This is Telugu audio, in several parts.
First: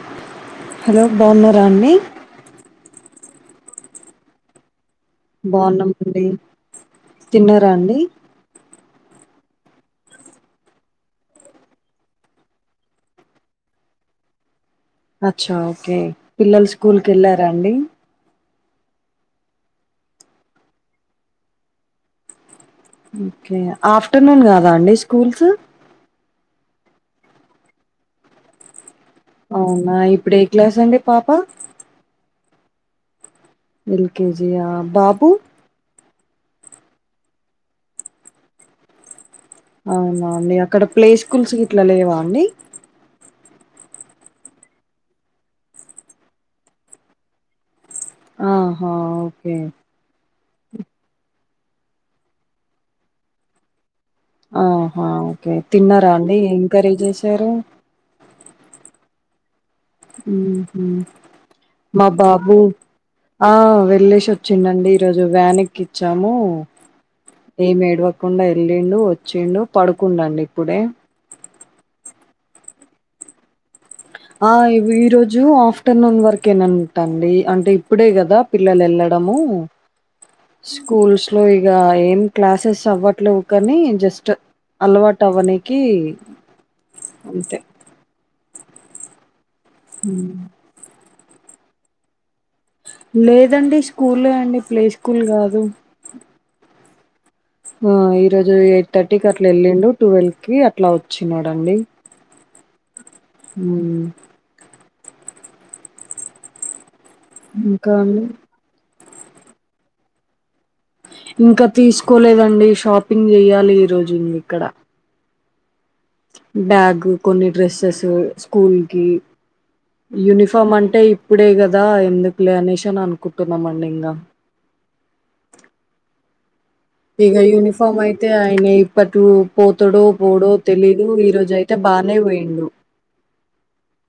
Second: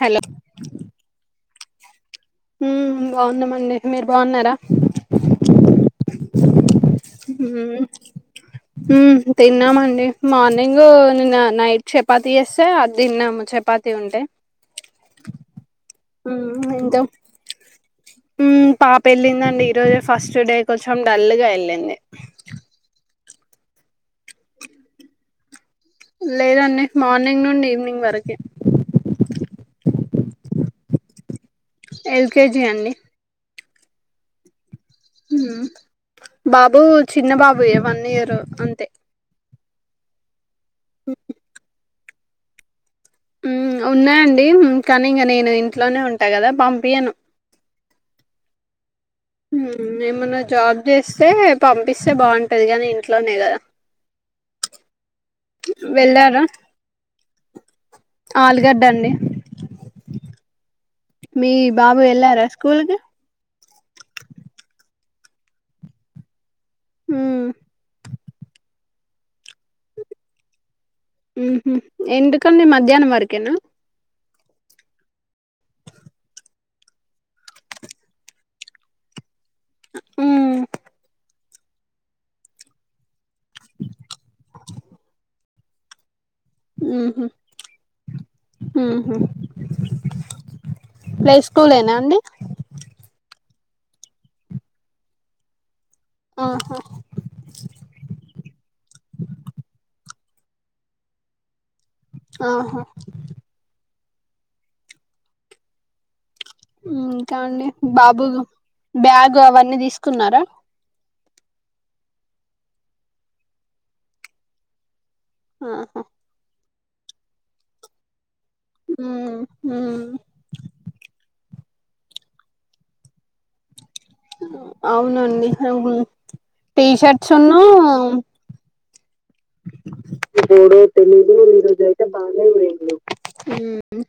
హలో హలో బావున్నారా అండి బావున్నామండి మీరు బావున్నారా బావున్నామండి తిన్నారా అండి ఉ తిన్నామండి మార్నింగ్ నిన్న నైట్ చపాతీ చేస్తే అది తిన్నాము చప్ పాతి ఉంటే అచ్చా ఓకే ఉమ్ పిల్లలు ఇంకా స్కూల్కి వెళ్ళారా అండి పాప వెళ్ళింది అండి ఈరోజే ఫస్ట్ డే కొంచెం డల్ గా వెళ్ళింది ఓకే ఆఫ్టర్నూన్ కాదా అండి స్కూల్స్ లేదండి మార్నింగ్ నుండి ఈవినింగ్ వరకే అవునా ఇప్పుడు ఏ క్లాస్ అండి పాప ఎల్కేజీ అండి ఎల్ కజియా బాబ్ ఉ బాబు చిన్న బాబు ఏ వన్ ఇయరు అంతే అవునా అండి అక్కడ ప్లే స్కూల్స్ ఇట్లా లేవా అండి ఆ ఉన్నాయండి కానీ ఇంక నేను ఇంట్లోనే ఉంటా కదా పంపీయ్యను ఆహా ఏమన్నా జాబ్ చేస్తే పంపిస్తే బాంటది కానీ ఇంట్లోనే కదా ఆహా ఓకే తిన్నారా అండి వెళ్ళారా ఎం కర్రీ చేసారు ఆల్ గడ్డ అండి ఊహు మీ బాబు మా వెళ్ళారా బాబూ స్కూల్ కి ఆ వెళ్ళేసి వచ్చిండండి ఈరోజు వ్యాన్ ఎక్కిచ్చాము మ్మ్ ఏం ఏడవకుండా ఎళ్ళిండు వచ్చిండు పడుకుండండి ఇప్పుడే ఊహు ఎందుకండీ మధ్యాహ్నం వరకేనా ఆ ఈ రోజు ఆఫ్టర్నూన్ వరకే నన్ టండి అంటే ఇప్పుడే కదా పిల్లల్ ఎల్లడము మ్మ్ స్కూల్స్ లో ఇగ ఏం క్లాసెస్ అవ్వట్లేవు కానీ జస్ట్ అలవాటవనీకి ఊహు ఊహు ఊ ప్లే స్కూల్ లేనా అండి లేదండి స్కూలే అండి ప్లే స్కూల్ కాదు ఆహా ఆ ఈరోజు ఎయిట్ థర్టీ కి అట్లా వెళ్ళిండు ట్వెల్వ్ కి అట్లా వచ్చినాడండి ఆహా ఊ ఊ ఇంకా అండి ఇంకా అండి బాబు బ్యాగు అవన్నీ తీసుకున్నారా ఇంకా తీసుకోలేదండి షాపింగ్ చెయ్యాలి ఈ రోజు ఇంగిక్కడ ఆహా బ్యాగు కొన్ని డ్రెస్సెస్ స్కూల్ కి మ్మ్ మ్మ్ యూనిఫామ్ అంటే ఇప్ ప్పుడే కదా ఎందుకులే అనేసి అని అనుకుంటున్నామండి ఇంగ అవునండి హ హు ఇగ యూనిఫామ్ అయితే ఆయనే ఇప్పటు పోతడో పోడో తెలీదు ఈ రోజైతే బానే పోయిండు ఊ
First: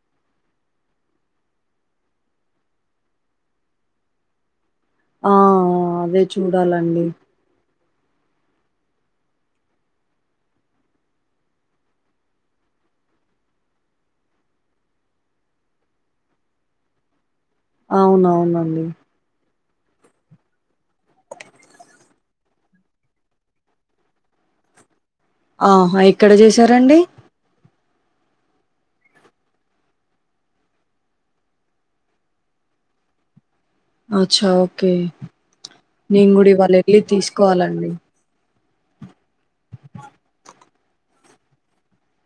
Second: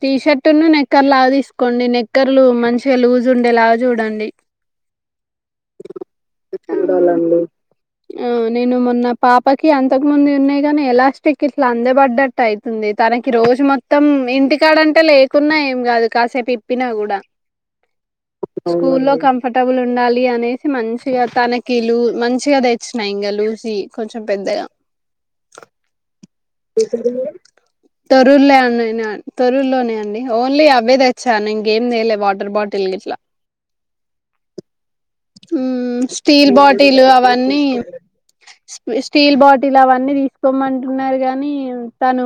టీ షర్ట్ ను నెక్కర్ లాగా తీసుకోండి నిక్కర్లు మంచిగా లూజ్ ఉండేలాగా చూడండి [inaudible] అదే చూడాలండి ఆ నేను మొన్న పాపకి అంత్ తకు ముందువి ఉన్నాయి కానీ ఎలాస్టిక్ ఇట్లా అందబడ్డట్టు అయితుంది తనకి రోజు మొత్తం ఇంటికాడంటే లే కున్నా ఏం కాదు కాసేపు ఇప్పినా కూడా అవునవునండి స్కూల్లో కమ్ ఫుర్టబుల్ ఉండాలి అనేసి మంచిగా తనకి లు మంచిగా తెచ్చినా ఇంకా లూసీ కొంచెం పెద్దగా ఆహా ఎక్కడ చేశారండి తొరూర్లే అని నా తొరూర్లోనే అండి ఓన్లీ అవే తెచ్చా నింకేం తేలే వాటర్ బాటిల్ టిల్ గిట్లా అచ్చా ఓకే ఊ నేను కూడా స్టీల్ ఇవాళ వెళ్ళి బాటిలు అవన్నీ తీసుకోవాలండి స్టీల్ బాటిల్ అవన్నీ తీసుకోమంటున్నారు గానీ తను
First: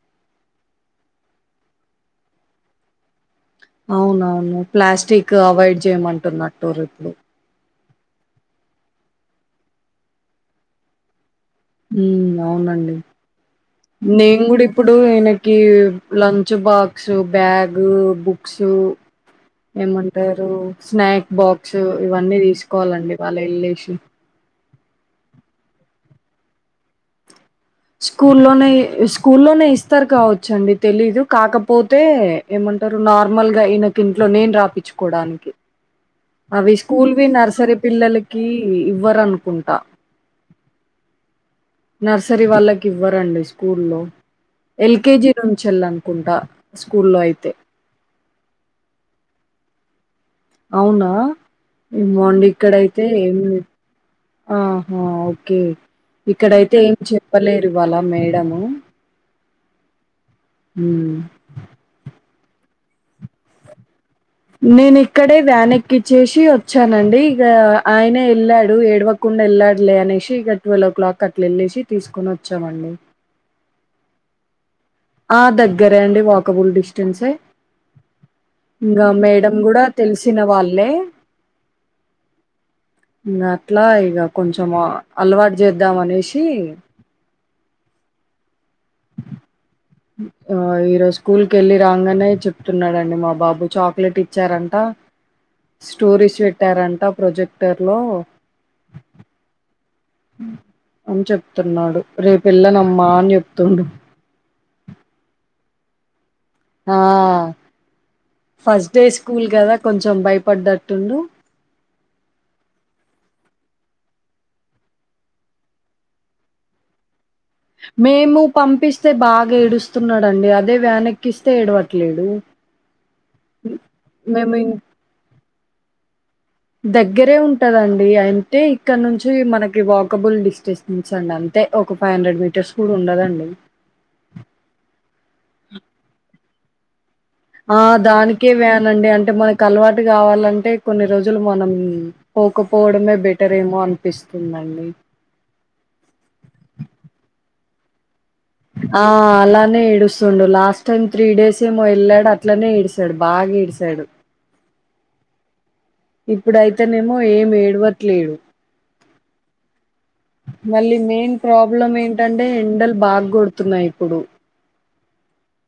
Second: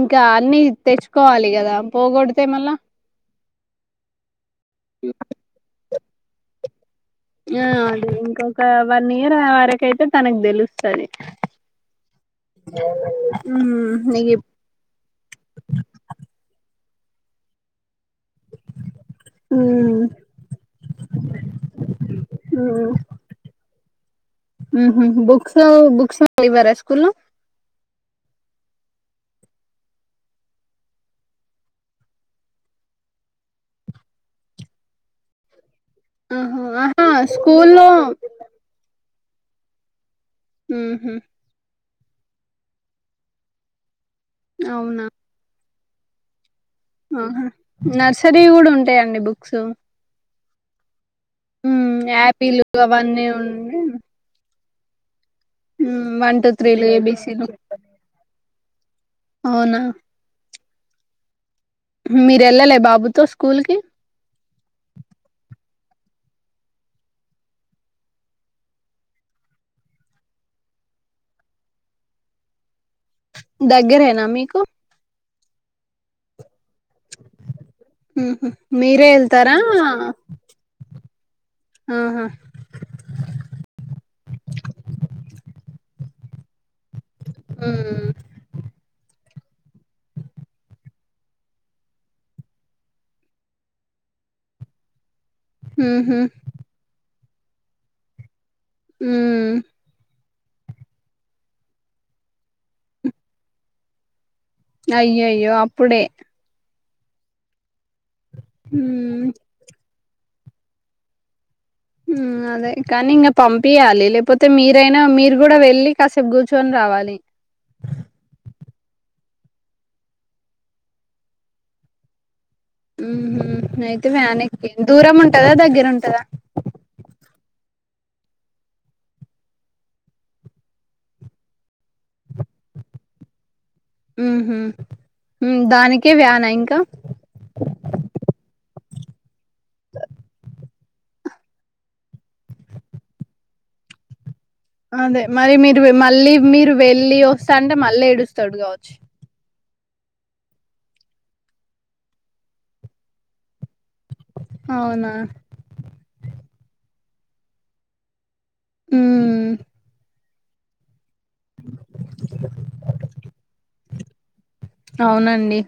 ఇంకా అన్ని తెచ్చుకోవాలి కదా పోగొడితే మళ్ళ అవునవును ప్లాస్టిక్ అవాయిడ్ చేయమంటున్నట్టు రీపుడు ఆ అదే ఇంకొక వన్ ఇయర్ వరకయితే తనక్ తెలుస్తాది ఊ అవునండి మ్మ్ నీకు నేన్ గుడిప్ ప్పుడు ఈయనకి లంచ్ బాక్సు బ్యాగు బు క్సు మ్మ్ ఏమంటారు స్నాక్ బాక్స్ ఇవన్నీ తీసుకోవాలండి వాళ్ ఎల్లేసి ఊహు హు బుక్స్ బుక్స్ ఇవ్వరా స్కూల్ లో స్కూల్లోనే స్కూల్లోనే ఇస్తారు కావచ్చ అండి తెలీదు కాకపోతే ఏమంటారు నార్మల్ గా ఈయనకి ఇంట్లో నేను రాపిచ్చుకోవడానికి ఆహా అవి ఆహా స్కూల్వి నర్సరీ స్కూల్లో పిల్లలకి ఇవ్వరనుకుంటా హు హామ్ నర్సరీ వాళ్ళకి ఇవ్వరండి స్కూల్లో అవునా ఎల్కేజీ నుంచి వెళ్ళనుకుంటా ఆహా నర్సరీ కూడా ఉంటాయండి బుక్స్ అవునా మ్మ్ మోన్న యాపిల్ ఇక్కడయితే అవన్నీ ఏమి ఉండి ఆహా కే వన్ టూ ఇక్కడయితే త్రీలు ఏం ఏబీసీలు చెప్పలేరు ఇవాళ మేడము అవునా ఉం మీరు వెళ్ళలే బాబుతో స్కూల్ కి నేను ఇక్కడే వ్యాన్ ఎకిచ్చేసి వచ్చానండి ఇగా ఆయనే వెళ్ళాడు ఏడవ కుండా వెళ్లడలే అనేసి ఇక ట్వెల్వ్ ఓ క్లాక్ అట్లా వెళ్లేేసి తీసుకని వచ్చామండి దగ్గరేనా మీకు ఆ దగ్గరే అండి వాకబుల్ డిస్ ఉహు ఇంగా మీరే వెళ్తారా మేడం కూడా తెలిసిన వాళ్ళే ఆహా ఇంగా అట్లా ఇగా కొంచం అలవాటు చేద్దాం అనేసి ఉం ఆ ఈరోజు స్కూల్ కి వెళ్ళి రాగానే చెప్తున్నాడండి మా బాబు చాక్లెట్ ఇచ్చారంట ఉహు స్టోరీస్ పెట్టారంట ప్రొజెక్టర్ లో ఉం అని చెప్తున్నాడు రేపూ ఎల్లనమ్మా అని చెప్తుండు అయ్యోయ్యో అప్పుడే ఆ ఫస్ట్ డే ఉమ్ స్కూల్ కదా కొంచెం భయపడ్డట్టుండు ఉం అదే కానీ ఇంకా పంపియాలి లేకపోతే మీరైనా మీరు కూడా వెళ్ళి కాసేపు కూర్చుని రావాలి మేము పంపిస్తే బాగా ఏడుస్తున్నాడుండి అదే వ్యాన్ ఎక్కిస్తే ఏడవట్లేడు హు హామ్ అయితే వ్యానక్ మేము ఇం దూరం ఉంటదా దగ్గర ఉంటదా దగ్గరే ఉంటదండి అంటే ఇక్కడ నుంచి మనకి వాకబుల్ డిస్టెన్స్ ఉంచండి అంతే ఒక ఫైవ్ హండ్రెడ్ మీటర్స్ కూడా ఉండదండి హు హామ్ దానికే వ్యాన ఇంకా ఆ దానికే వ్యానండి అంటే మనకు అలవాటు కావాలంటే కొన్ని రోజులు మనం పోకపోవడమే బెటర్ ఏమో అనిపిస్తుందండి అదే మరి మీరు మళ్ళీ మీరు వెళ్ళి వస్తా అంటే మళ్ళీ ఏడుస్తాడు కావచ్చు ఆ అలానే ఏడుస్థున్డు లాస్ట్ టైమ్ త్రీ డేస్ ఏమో వెళ్ళాడు అట్లనే ఏడిశాడు బాగా ఏడిశాడు అవునా ఇప్పుడైతేనేమో ఏం ఏడవట్లేదు ఉం మళ్ళీ మెయిన్ ప్రాబ్లం ఏంటంటే ఎండలు బాగ కొడుతున్నాయి ఇప్పుడు అవునండి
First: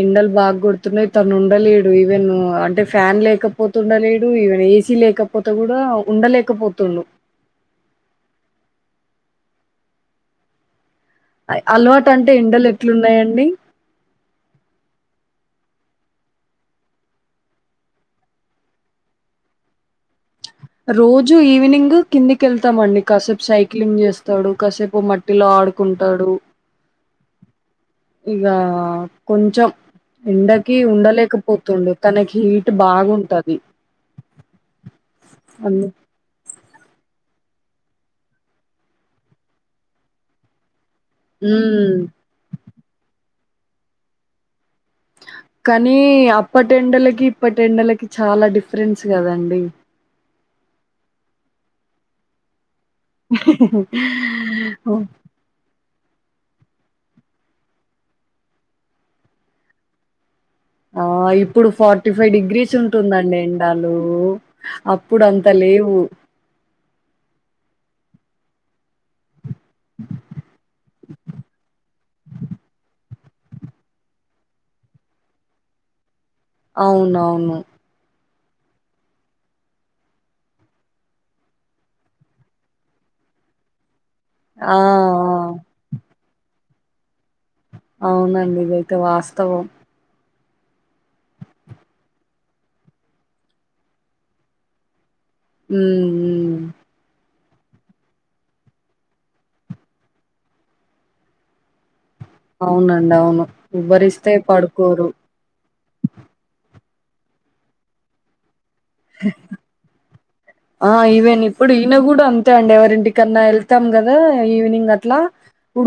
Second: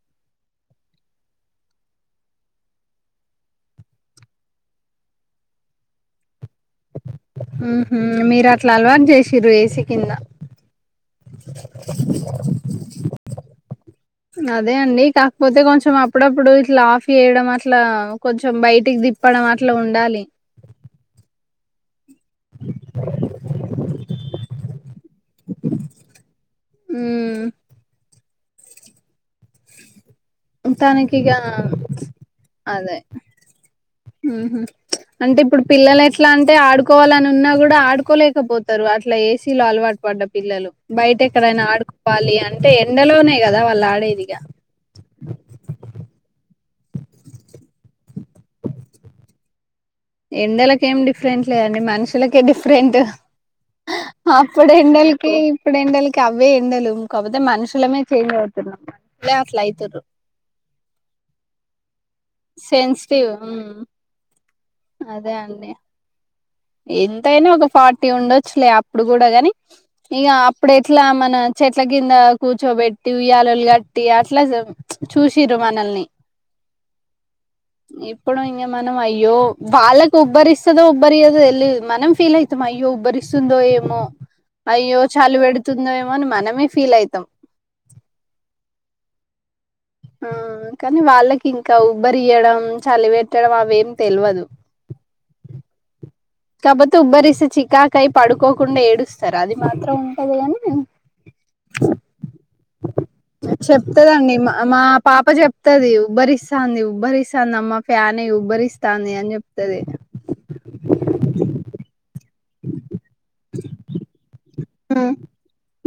ఎండలు బాగా కొడుతున్నాయి తను ఉండలేడు ఈవెన్ అంటే ఫ్యాన్ లేకపోతు ఉండలేడు ఈవెన్ ఏసీ లేకపో పోతే కూడా ఉండలేకపోతుండు హు హామ్ మీరు అట్లా అలవాటు చేసిర ఏసి కింద అలవాటు అంటే ఎండలు ఎట్లున్నాయండి అదే అండి కాకపోతే కొంచెం అప్పుడప్పుడు ఇట్లా ఆఫ్ చేయడం అట్లా కొంచెం బయటికి ది తిప్పడం అట్లా ఉండాలి రోజూ ఈవినింగు కిందికెళ్తామండి కాసేపు సైక్లింగ్ జేస్తాడు కాసేపు మట్టిలో ఆడుకుంటాడు ఉమ్ ఇగా కొంచం ఎండకీ తనకిగా ఉండలేకపోతుండు తనక్ హీట్ బాగుంటది హూ హు అంటే ఇప్పుడు అందు పిల్లలేట్ అట్లా అంటే ఆడుకోవాలనున్నా గూడా ఆడుకోలేకపోతరు అట్లా ఏసీ లో అల్వాట్ పడ్డ పిల్లలు బైటెక్కడైనా మ్మ్ ఆడుకోవాలి అంటే ఎండలోనే గదా వాళ్ళాడేదిగా కానీ అప్పటెండలకి ఇప్పటెండలకి చాలా డిఫరెన్స్ గదండి ఎండలకేం డిఫ్రెంట్ లేదండి మనుషులకే డిఫ్రెంటు అప్పుడెండల్ కీప్ ఇప్పుడెండల్ అవ్వే ఎండలు కాక్పోతే మనుషులమే చేంజ్ అవుతున్నాం మనుషులే అట్ల అయ్తుర్రు ఆ ఇప్పుడు ఫార్టీ ఫైవ్ డిగ్రీస్ సెన్సిటివ్ ఉంటుందండెండలూ అదే అప్పుడంత అండి లేవూ ఎంతైనా ఒక ఫార్టీ ఉండొచ్చులే అప్పుడు గూడ గానీ ఇగా అప్పుడెట్లా మన చెట్ల కిందా కూర్చోబెట్టి ఉయ్యాలల్ గట్టీ అట్లా ప్చ్ చూసిర్రు మనల్ని ఔనవ్ను ఇప్పుడు ఇంగ మనం అయ్యో వాళ్ళక్ ఉబ్బరిస్తదో ఉబ్బరియ్యదో ఎల్ లీదు మనం ఫీల్ అయితం అయ్యో ఉబ్బరిస్తుందో ఏమో ఆ అయ్యో చాలు పెడు స్తుదేమో అని మనమే ఫీల్ అవుతాం ఔనండి ఇదైతే వాస్తవం ఆ కానీ వాళ్ళకింక ఉబ్బరియ్యడం చలిబెట్టడం అవేం తెల్వదు హ్మ్ కాక్బోతే ఉబ్బరిస్తే చికాకయ్ పడుకోకుండా ఏడుస్తార్ అది మాత్రం ఉంటది గానీ ఔనండవును ఉబరిస్తే చెప్తదండి మా మా పడుకోరు పాప చెప్తది ఉబ్బరిస్తాంది ఉబ్బరిస్తాందమ్మ ఫ్యాన్ ఎయ్ ఉబ్బరిస్తాంది అన్జెప్తది ఆ ఈవెన్ ఇప్పుడ్ ఈన గుడంత్ తే అండి ఎవరింటికన్నా ఎళ్తం గదా ఈవినింగ్ మ్ అట్లా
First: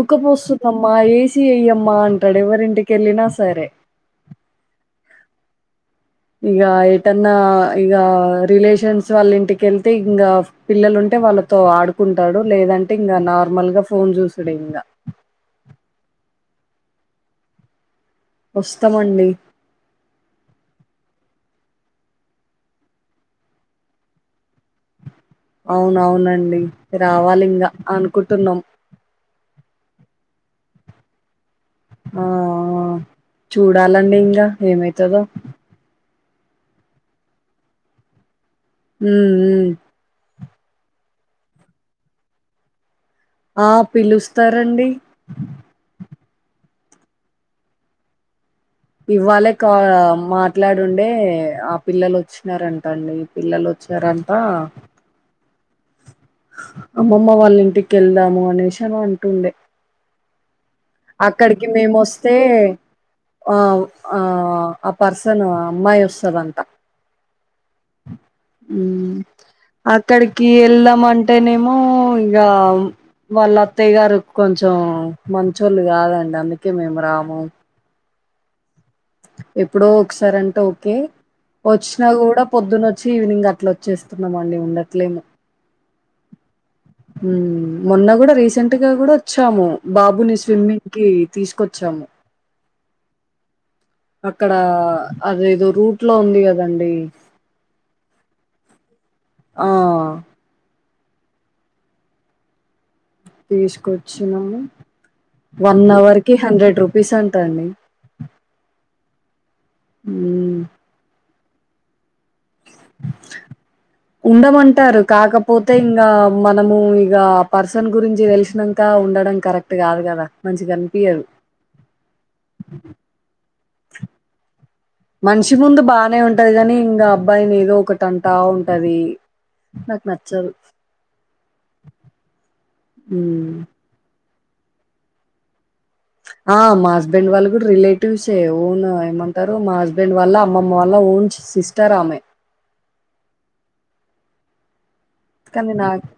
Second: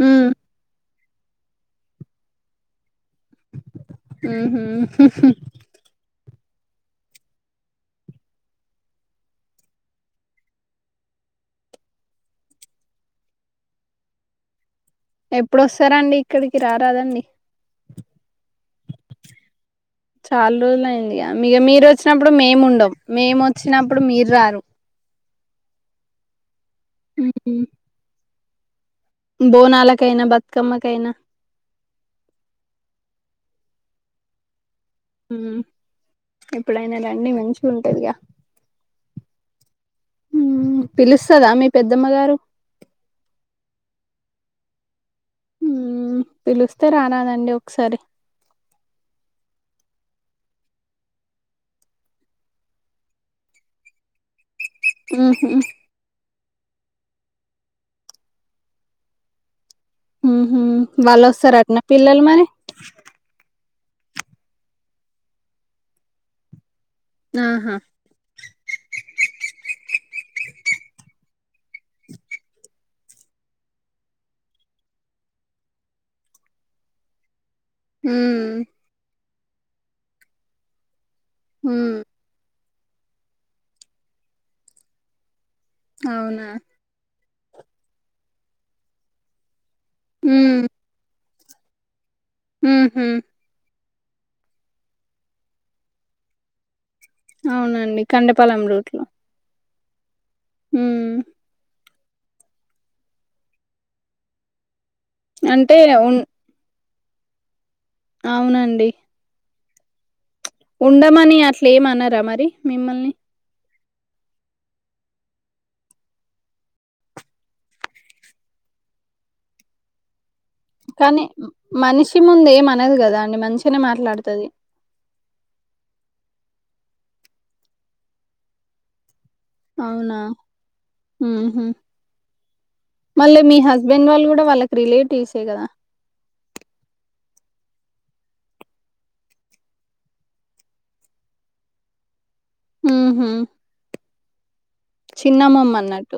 మ్ దమ్మా ఏసీ ఎయ్యమ్మా అంటాడ్ ఎవరింటికెళ్ళినా సరే ఊఁ హుమ్ హు హు ఇగా ఎటన్నా ఇగా రిలేషన్స్ వాళ్లింటికెళ్తే ఇంగా పిల్లలుంటే వాళ్ళతో ఆడుకుంటాడు లేదంటే ఇంగ నార్మల్ గా ఫోన్ జూసుడే ఇంగ ఎప్పుడొస్తారండి ఇక్కడికి రారాదండి వస్తమండీ చాల్ రోజులైందిగా ఇగ మీరొచ్చినప్పుడు మేం ఉండం మేమొచ్చినప్పుడు మీర్రారు ఔనవునండీ రావాలింగా అనుకుంటున్నం బోనాలకైన బతుకమ్మ కైన ఆఁ ఆఁ చూడాలండి ఇంగ ఏమైతదో ఉమ్ ఎప్పుడైన రండి మంచిగుంటదిగా ఉమ్ హ్మ్ హుమ్ పిలుస్తదా మీ పెద్దమ్మ గారు ఆ పిలుస్తారండీ హుమ్ పిలుస్తే రారాదండి ఒక్సారి ఇవాళే కా మాట్లాడుండే ఆ పిల్లలొచ్చినారంటండి పిల్లలు వచ్చారంట ఉహు అమ్మమ్మ వాళ్ళ ఇంటికి వెళ్దాము అనేసి ఏమో అంటుంది వాళ్ళు అక్కడికి వస్తారటనా పిల్లలు మేముస్తే మరి ఆ ఆ ఆ పర్సన్ అమ్మాయి వస్తది అంట ఆహా ఉ అక్కడికి వెళ్దాం అంటేనేమో ఇగ వాళ్ళ అత్తయ్య గారు కొంచెం మంచోళ్ళు కాదండి అందుకే మేము రాము ఉ ఎప్పుడో ఒకసారి అంటే ఓకే వచ్చినా కూడా పొద్దున్న వచ్చి ఈవినింగ్ అట్లా వచ్చేస్తున్నామండి ఉండట్లేము అవునా ఉ మొన్న కూడా రీసెంట్ గా కూడా వచ్చాము బాబుని స్విమ్మింగ్ కి తీసుకొచ్చాము ఉ హు అక్కడ అదేదో రూట్ లో ఉంది కదండి అవునండి కండపాలెం రూట్ లో ఆ ఉ తీసుకొచ్చినాము అంటే వన్ అవర్ కి హండ్రెడ్ రూపీస్ అంటాండి అవునండి ఉ ఉండమని అట్ల ఏమన్నారా మరి మిమ్మల్ని ఉండమంటారు కాకపోతే ఇంకా మనము ఇక పర్సన్ గురించి వెలిసినక ఇంకా ఉండడం కరెక్ట్ కాదు కదా కానీ మనిషి ముందు ఏమనది కదా అండి మంచినే మాట్లాడుతది మనిషి ముందు బానే ఉంటది కాగాని ఇంకా అబ్బాయిని ఏదో ఒకటీ ఉంట ఉంటది నాకు అవునా నచ్చదు ఊహు మల్ల మీ హ్మ్ హస్బెండ్ బెన్ వాళ్ళు కూడా వాళ్ళకి రిలేటివ్సే కదా ఆ మా హస్బెండ్ వాళ్ళు కూడా రిలేటివ్సే ఓన్ ఏమంటారు మా హస్బెండ్ వాళ్ళ అమ్మమ్మ వాల్ల ఓన్ సిస్టర్ ఆమె ఉ హు కానీ నాకు అన్నట్టు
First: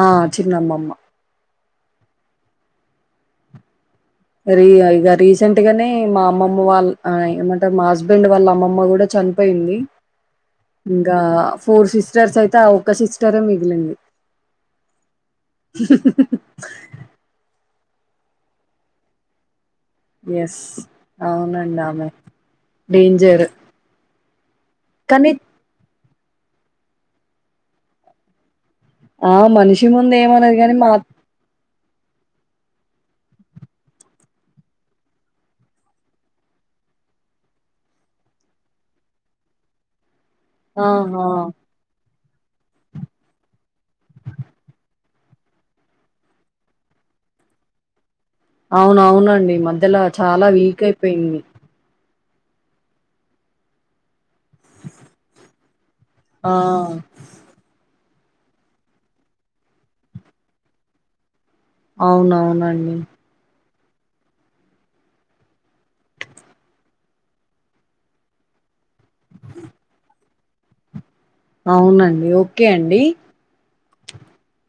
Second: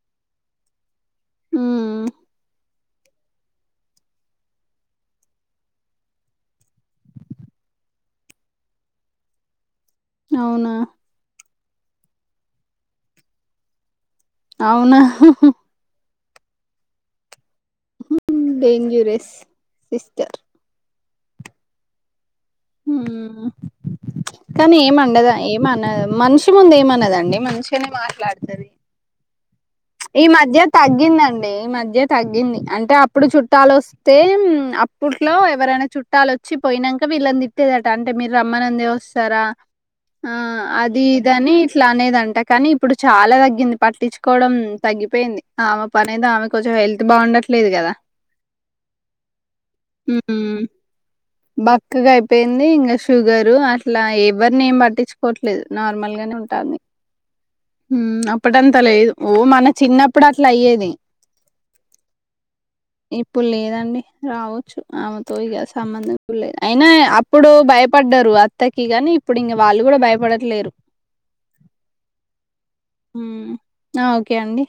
ఆ చిన్నమ్మమ్మ ఉ రీ ఇక రీసెంట్ గానే మా అమ్మమ్మ వాళ్ ఏమంటే మా హస్బెండ్ వాళ్ళ అమ్మమ్మ కూడా చని పోయింది అవునా ఇంకా ఫోర్ సిస్టర్స్ అయితే ఆ ఒక్క సిస్టరే మిగిలిండి అవునా ఉ ఊ డేంజురెస్ ఎస్ అవునండి ఆమె ఉ హు డేంజర్ కానీ ఏం కానీ వండదా ఏం మన మనిషి ముందు ఏమనదండి మంచిగానే మాట్లాడతాది ఆ మనిషి ము ఈ మధ్య తగ్గిందండి ఈ మధ్య తగ్గింది అంటే అప్పుడు చుట్టాలు వస్తే అప్పట్లో ఎవరైనా చుట్టాలు వచ్చి పోయినాక వీళ్ళంది తిట్టేదట అంటే మీరు రమ్మనిందే వస్తారా ఆ అది ఆహా ఇద అని ఇట్లా అనేదంట కానీ ఇప్పుడు చాలా తగ్గింది పట్టించుకోవడం తగ్గిపోయింది ఆమె పని ఏదో ఆమె కొంచెం హెల్త్ బాగుండట్లేదు కదా అవున అవునండి మధ్యలో చాలా హ్మ్. వీక్ అయిపోయింది బక్కగా అయిపోయింది ఇంకా షుగరు అట్లా ఎవరిని ఏం పట్టించుకోవట్లేదు నార్మల్ గని ఆ ఉంటాంది అప్పుడుఅంతా లేదు ఓ మన చిన్నప్పుడు అట్లా అయ్యేది అవునవునండి ఇప్పుడు లేదండి రావచ్చు ఆమెతో ఇక సంబంధం ఇప్పుడు లేదు అయినా అప్పుడు భయపడ్డారు అంతకి కాని ఇప్పుడు ఇంకా వాళ్ళు కూడా భయపడట్లేరు అవునండి ఓకే అండి ఉమ్ ఆ ఓకే అండి